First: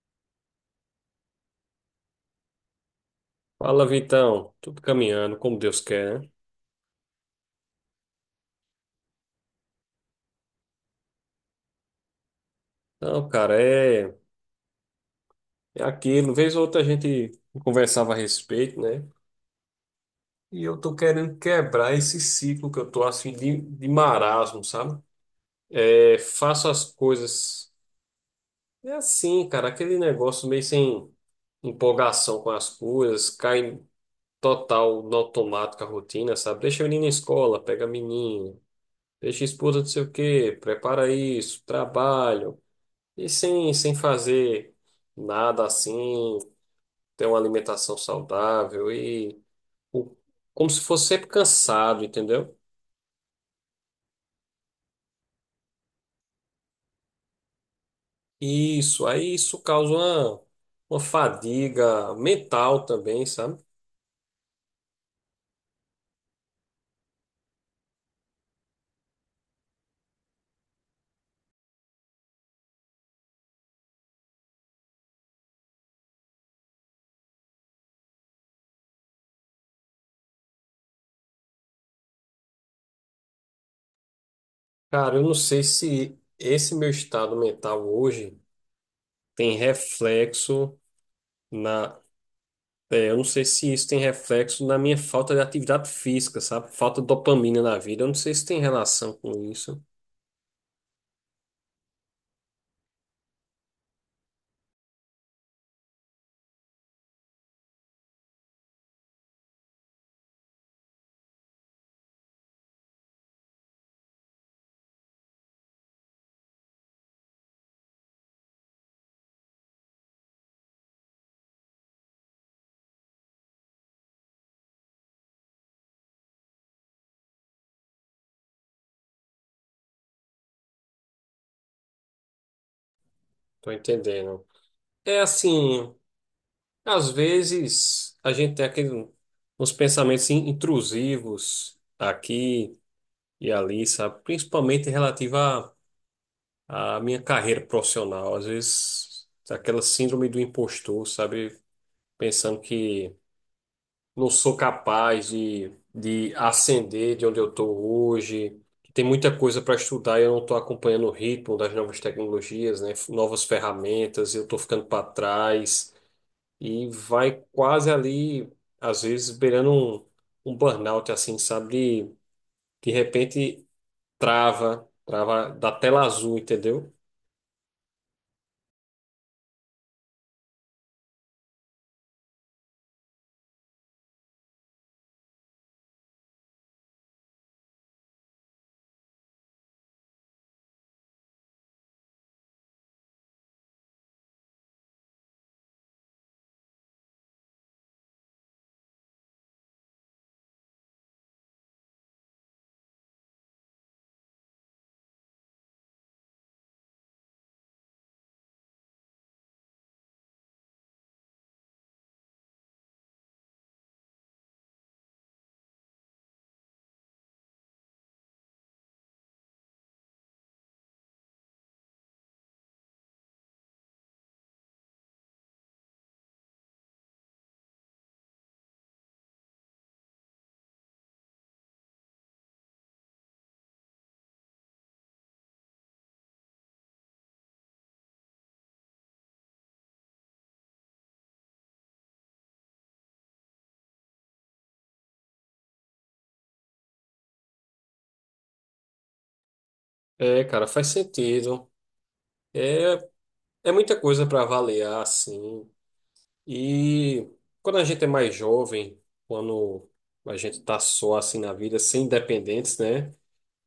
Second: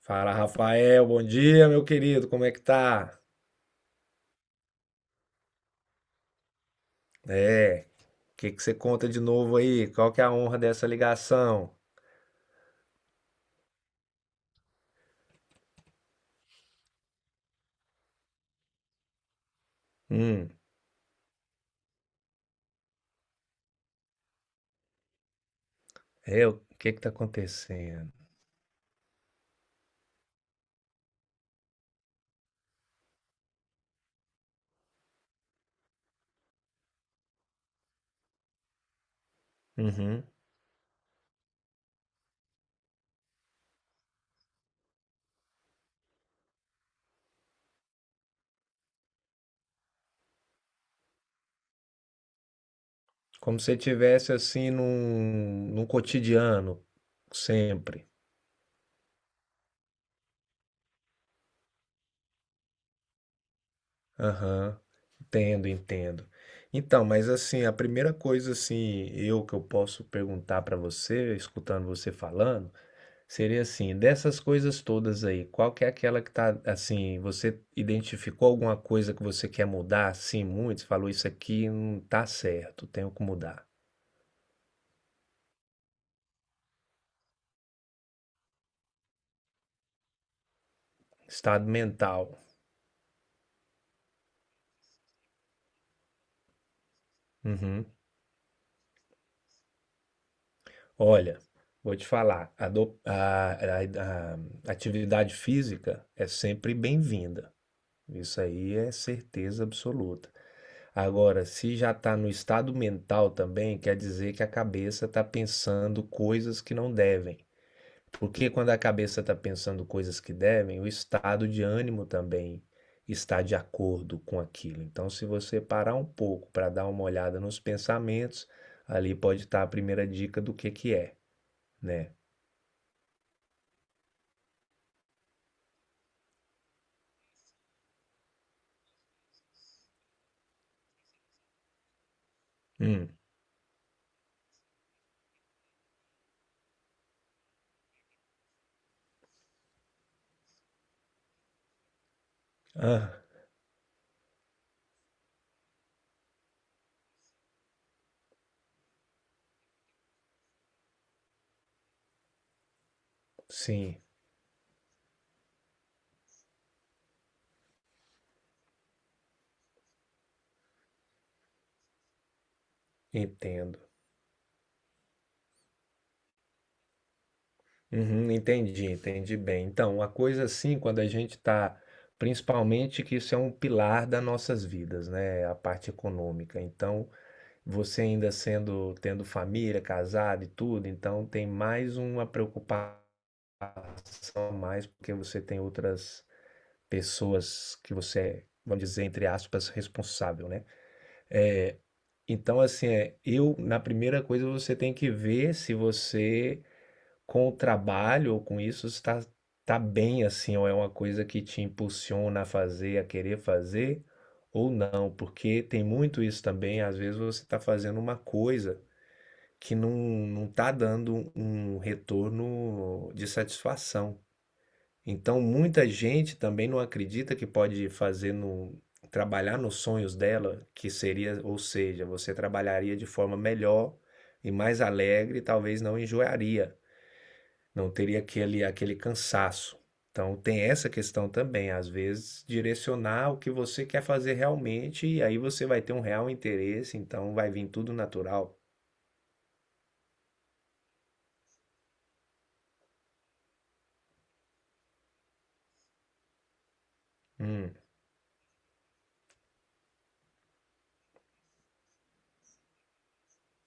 Fala, Rafael, bom dia, meu querido, como é que tá? Fala, Vitão. Tudo caminhando, como Deus quer, né? É, o que você conta de novo aí? Qual que é a honra dessa ligação? Não, cara, é, é aquilo. Vez ou outra a gente conversava a respeito, né? Hum, E eu tô querendo quebrar esse ciclo que eu tô assim de marasmo, sabe? É, é, o faço as que tá coisas. acontecendo? É assim, cara, aquele negócio meio sem empolgação com as coisas, cai total no automático a rotina, sabe? Deixa o menino na escola, pega a menina, deixa a esposa não sei o Uhum. quê, prepara isso, trabalho. E sem fazer nada assim, ter uma alimentação saudável e o- como se fosse sempre cansado, entendeu? Como se você tivesse assim num cotidiano, sempre. Isso, aí isso causa uma fadiga mental também, sabe? Aham, entendo, entendo. Então, mas assim, a primeira coisa assim, eu posso perguntar pra você, escutando você falando, seria assim, dessas coisas todas aí, qual que é aquela que tá assim, você identificou alguma coisa que você quer mudar, assim, muito? Você falou isso aqui não tá certo, tenho que mudar. Cara, eu não sei se esse meu estado mental hoje tem reflexo Estado na. mental. Eu não sei se isso tem reflexo na minha falta de atividade física, sabe? Falta de dopamina na Uhum. vida. Eu não sei se tem relação com isso. Olha, vou te falar, a, do- a atividade física é sempre bem-vinda. Isso aí é certeza absoluta. Agora, se já está no estado mental também, quer dizer que a cabeça está pensando coisas que não devem. Porque quando a cabeça está pensando coisas que devem, o estado de ânimo também está de acordo com aquilo. Então, se você parar um pouco para dar uma olhada nos pensamentos, ali pode estar a primeira dica do que é, né? Tô entendendo. É assim. Às vezes a gente tem aquele, uns pensamentos intrusivos aqui Hum. e ali, sabe? Principalmente relativo à minha carreira profissional. Às vezes aquela síndrome do impostor, sabe? Pensando Ah, que não sou capaz de ascender de onde eu estou hoje, que tem muita coisa para estudar e eu não estou acompanhando o ritmo das novas tecnologias, né? Novas sim, ferramentas, eu estou ficando para trás e vai quase ali, às vezes, beirando um burnout, assim, sabe? De repente entendo. trava da tela azul, entendeu? Uhum, entendi, entendi bem. Então, uma coisa assim, quando a gente está, principalmente que isso é um pilar das nossas vidas, né? A parte econômica. Então, você ainda sendo, tendo família, casado e tudo, então tem mais uma preocupação a mais, porque você tem outras pessoas que você é, vamos dizer, entre aspas, responsável, né? Então, assim, é, eu, na primeira coisa, você tem que ver se você, com o trabalho ou com isso, está tá bem, assim, ou é uma coisa que te impulsiona a fazer, a querer fazer, ou não, porque tem muito isso também, às vezes você está fazendo uma coisa que não tá dando um retorno de satisfação. Então, muita gente também não acredita que pode fazer no, trabalhar nos sonhos dela, que seria, ou seja, você trabalharia de forma melhor e mais alegre, e talvez não enjoaria, não teria aquele cansaço. Então, tem essa questão também, às vezes, direcionar o que você quer fazer realmente, e aí você vai ter um real interesse, então vai vir tudo natural. É, cara, faz sentido. É, é muita coisa para avaliar, assim. E Hum, quando a gente é mais jovem, quando a gente tá só assim na vida, sem dependentes, né?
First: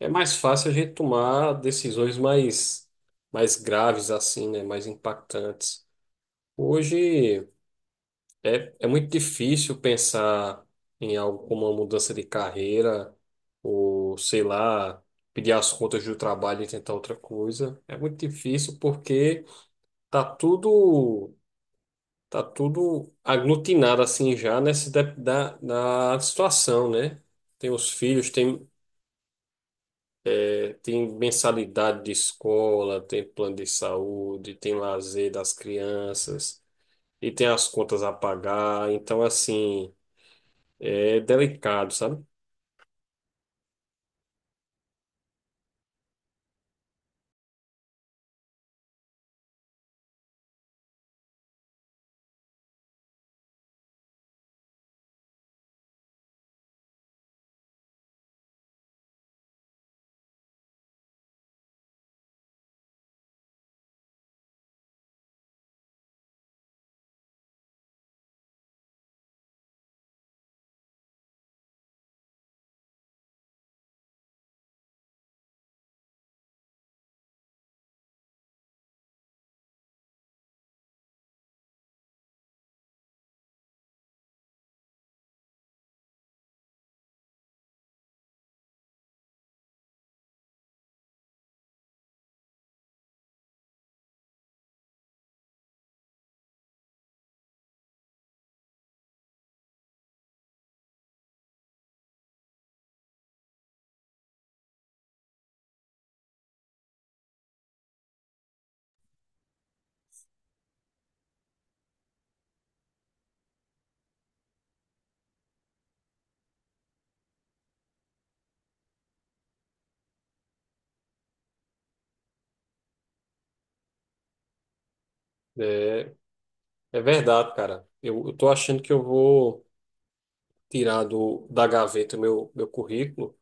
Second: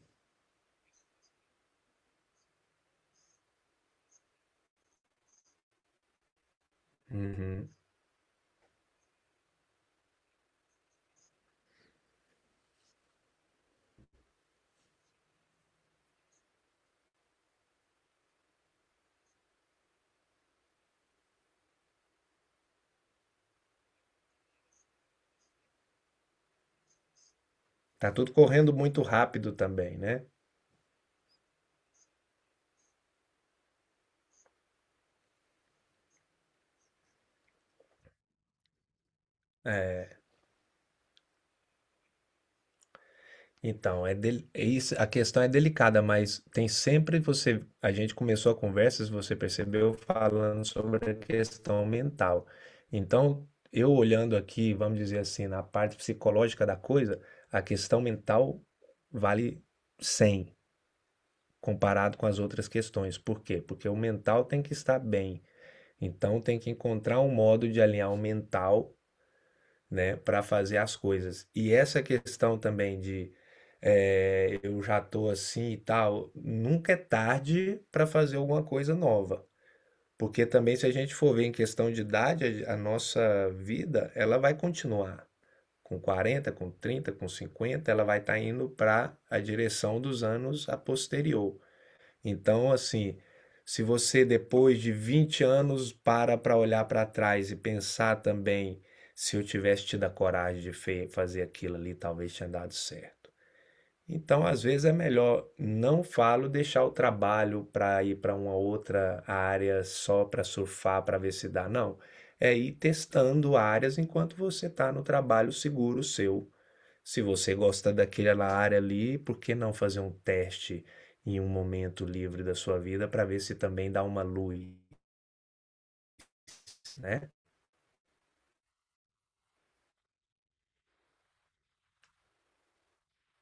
É mais fácil a gente tomar decisões mais graves, assim, né? Mais impactantes. Hoje. uhum. É, é muito difícil pensar em algo como uma mudança de carreira, ou sei lá, pedir as contas do trabalho e tentar outra coisa. É muito difícil porque tá tudo, tá tudo aglutinado assim já nessa da situação, né? Tem os Tá filhos, tudo tem, correndo muito rápido também, né? Tem mensalidade de escola, tem plano de saúde, tem lazer das crianças, e tem as contas a pagar. Então, assim, É, é delicado, sabe? então, é isso, a questão é delicada, mas tem sempre você, a gente começou a conversa, se você percebeu, falando sobre a questão mental. Então, eu olhando aqui, vamos dizer assim, na parte psicológica da coisa, a questão mental vale 100 comparado com as outras questões. Por quê? Porque o mental tem que estar bem. Então, tem que encontrar um modo de alinhar o mental, né, para fazer as coisas. E essa questão também de é, eu já tô assim e tal, nunca é tarde para fazer alguma coisa nova. Porque também, se a gente for ver em questão de idade, a nossa vida, ela vai continuar. Com 40, com 30, com 50, ela vai estar indo para a direção dos anos a posterior. Então, assim, se você depois de 20 anos para olhar para trás e pensar também, se eu tivesse tido a coragem de fazer aquilo ali, talvez tinha dado certo. Então, às vezes é melhor, não falo deixar o trabalho para ir para uma outra área só para surfar, para ver se dá, não. É ir testando áreas enquanto você está no trabalho seguro seu. Se você gosta daquela área ali, por que não fazer um teste em um momento livre da sua vida para ver se também dá uma luz, É, é né? verdade, cara. Eu tô achando que eu vou tirar da gaveta o meu currículo,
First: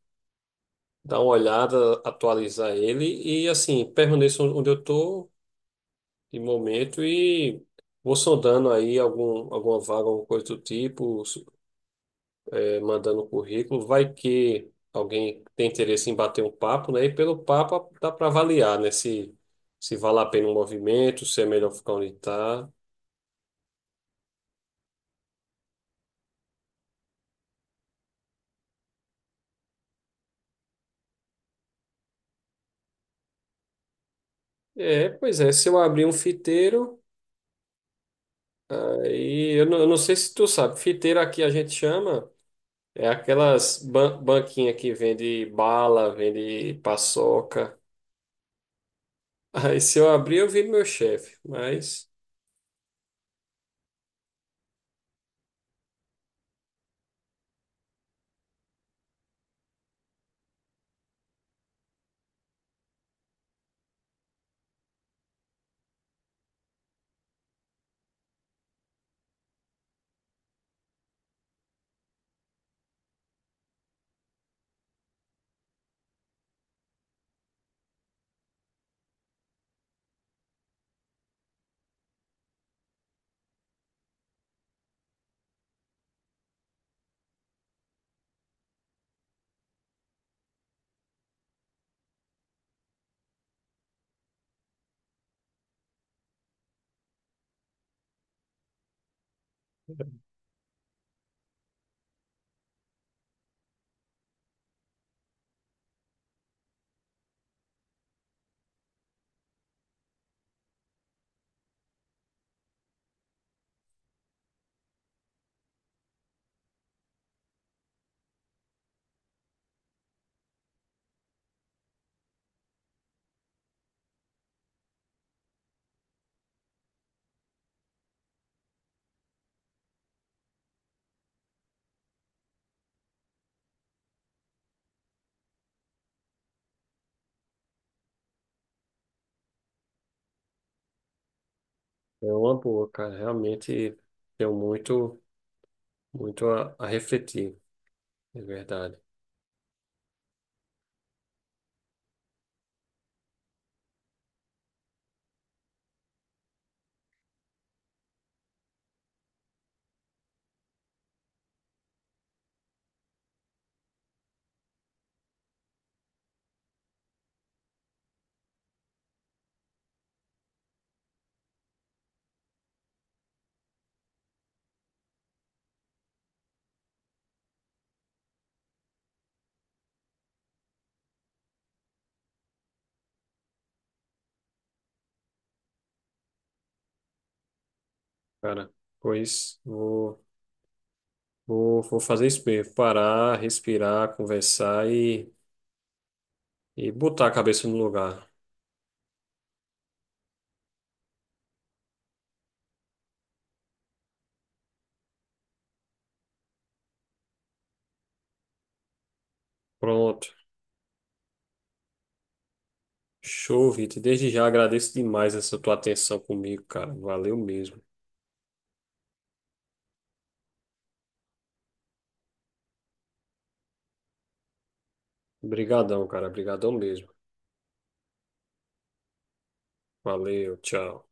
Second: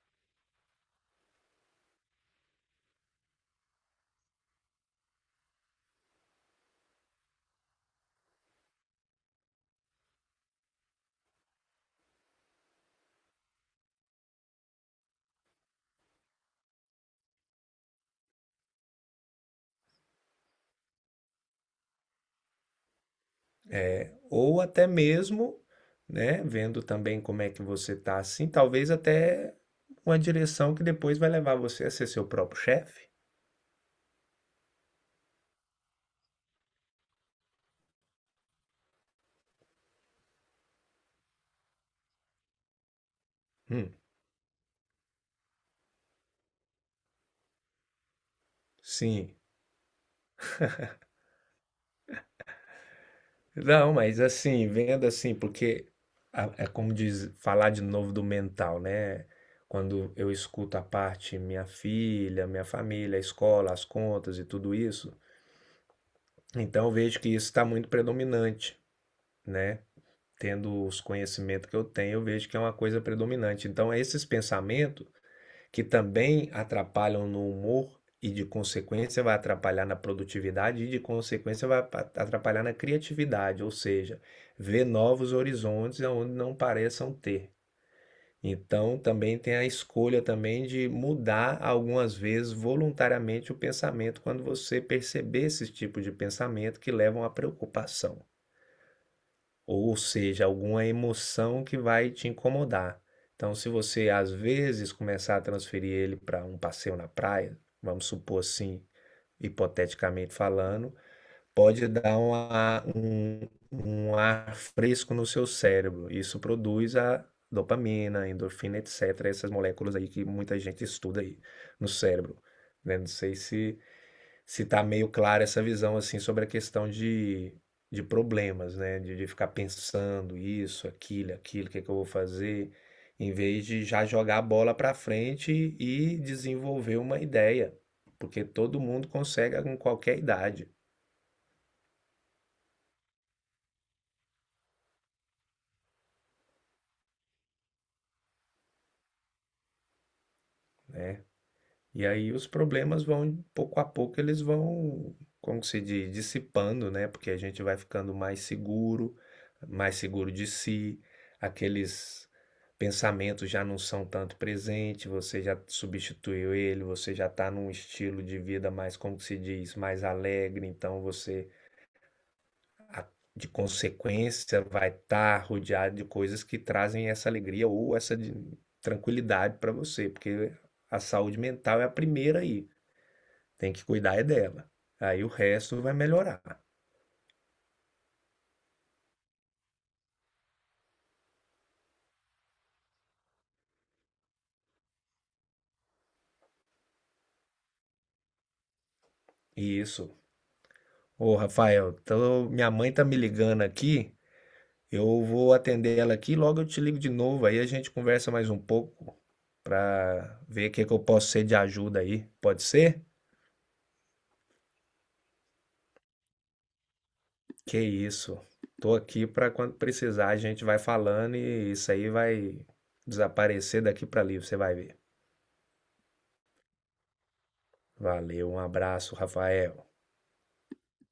dar uma olhada, atualizar ele e, assim, permaneço onde eu tô de momento e vou sondando aí algum, alguma vaga, alguma coisa do tipo, é, mandando o currículo. Vai que alguém tem interesse em bater um papo, né? E pelo papo dá para avaliar, né? Se vale a pena um movimento, se é melhor ficar onde tá. É, ou até mesmo, né, vendo também como é que você está, assim, talvez até uma direção que depois vai levar você a ser seu próprio chefe. É, pois é, se eu abrir um fiteiro. Aí, eu não sei se tu sabe, fiteira aqui a gente chama, é aquelas Hum, banquinhas que vende bala, vende paçoca. sim. Aí se eu abrir, eu viro meu chefe, mas Não, mas assim, vendo assim, porque é como diz, falar de novo do mental, né? Quando eu escuto a parte minha filha, minha família, a escola, as contas e tudo isso, então eu vejo que isso está muito predominante, né? Tendo os conhecimentos que eu tenho, eu vejo que é uma coisa predominante. Então, esses pensamentos que também atrapalham no humor e de consequência vai atrapalhar na produtividade e de consequência vai atrapalhar na criatividade, ou seja, ver novos horizontes onde não pareçam ter. Então, também tem a escolha também de mudar algumas vezes voluntariamente o pensamento quando você perceber esse tipo de pensamento que levam à preocupação. Ou seja, alguma emoção que vai te incomodar. Então, se você às vezes começar a transferir ele para um passeio na praia, vamos supor assim, hipoteticamente falando, pode dar um ar fresco no seu cérebro. Isso produz a dopamina, endorfina, etc. Essas moléculas aí que muita gente estuda aí no cérebro, né? Não sei se está meio clara essa visão assim sobre a questão de problemas, né? De ficar pensando isso, aquilo, o que é que eu vou fazer, em vez de já jogar a bola para frente e desenvolver uma ideia, porque todo mundo consegue com qualquer idade. é uma boa, cara, realmente deu muito a refletir, é verdade. E aí os problemas vão, pouco a pouco, eles vão, como se diz, dissipando, né? Porque a gente vai ficando mais seguro de si, aqueles pensamentos já não são tanto presentes, você já substituiu ele, você já está num estilo de vida mais, como se diz, mais alegre, então você, a- de consequência, vai estar rodeado de coisas que trazem essa alegria ou essa tranquilidade para você, porque a saúde mental é a primeira aí. Tem que cuidar é dela. Aí o resto vai melhorar. Cara, pois vou fazer isso mesmo, parar, respirar, conversar e botar a cabeça no lugar. Isso. Ô, Rafael, minha mãe tá me ligando aqui. Eu vou atender ela aqui, logo eu te ligo de novo. Aí a gente conversa mais um pouco Pronto. pra ver o que eu posso ser de ajuda aí. Pode ser? Show, Vitor. Desde já agradeço demais essa tua atenção comigo, cara. Valeu mesmo. Que isso. Tô aqui pra quando precisar, a gente vai falando e isso aí vai desaparecer daqui pra ali, você vai ver. Obrigadão, cara. Obrigadão mesmo. Valeu, um abraço, Rafael. Valeu, tchau.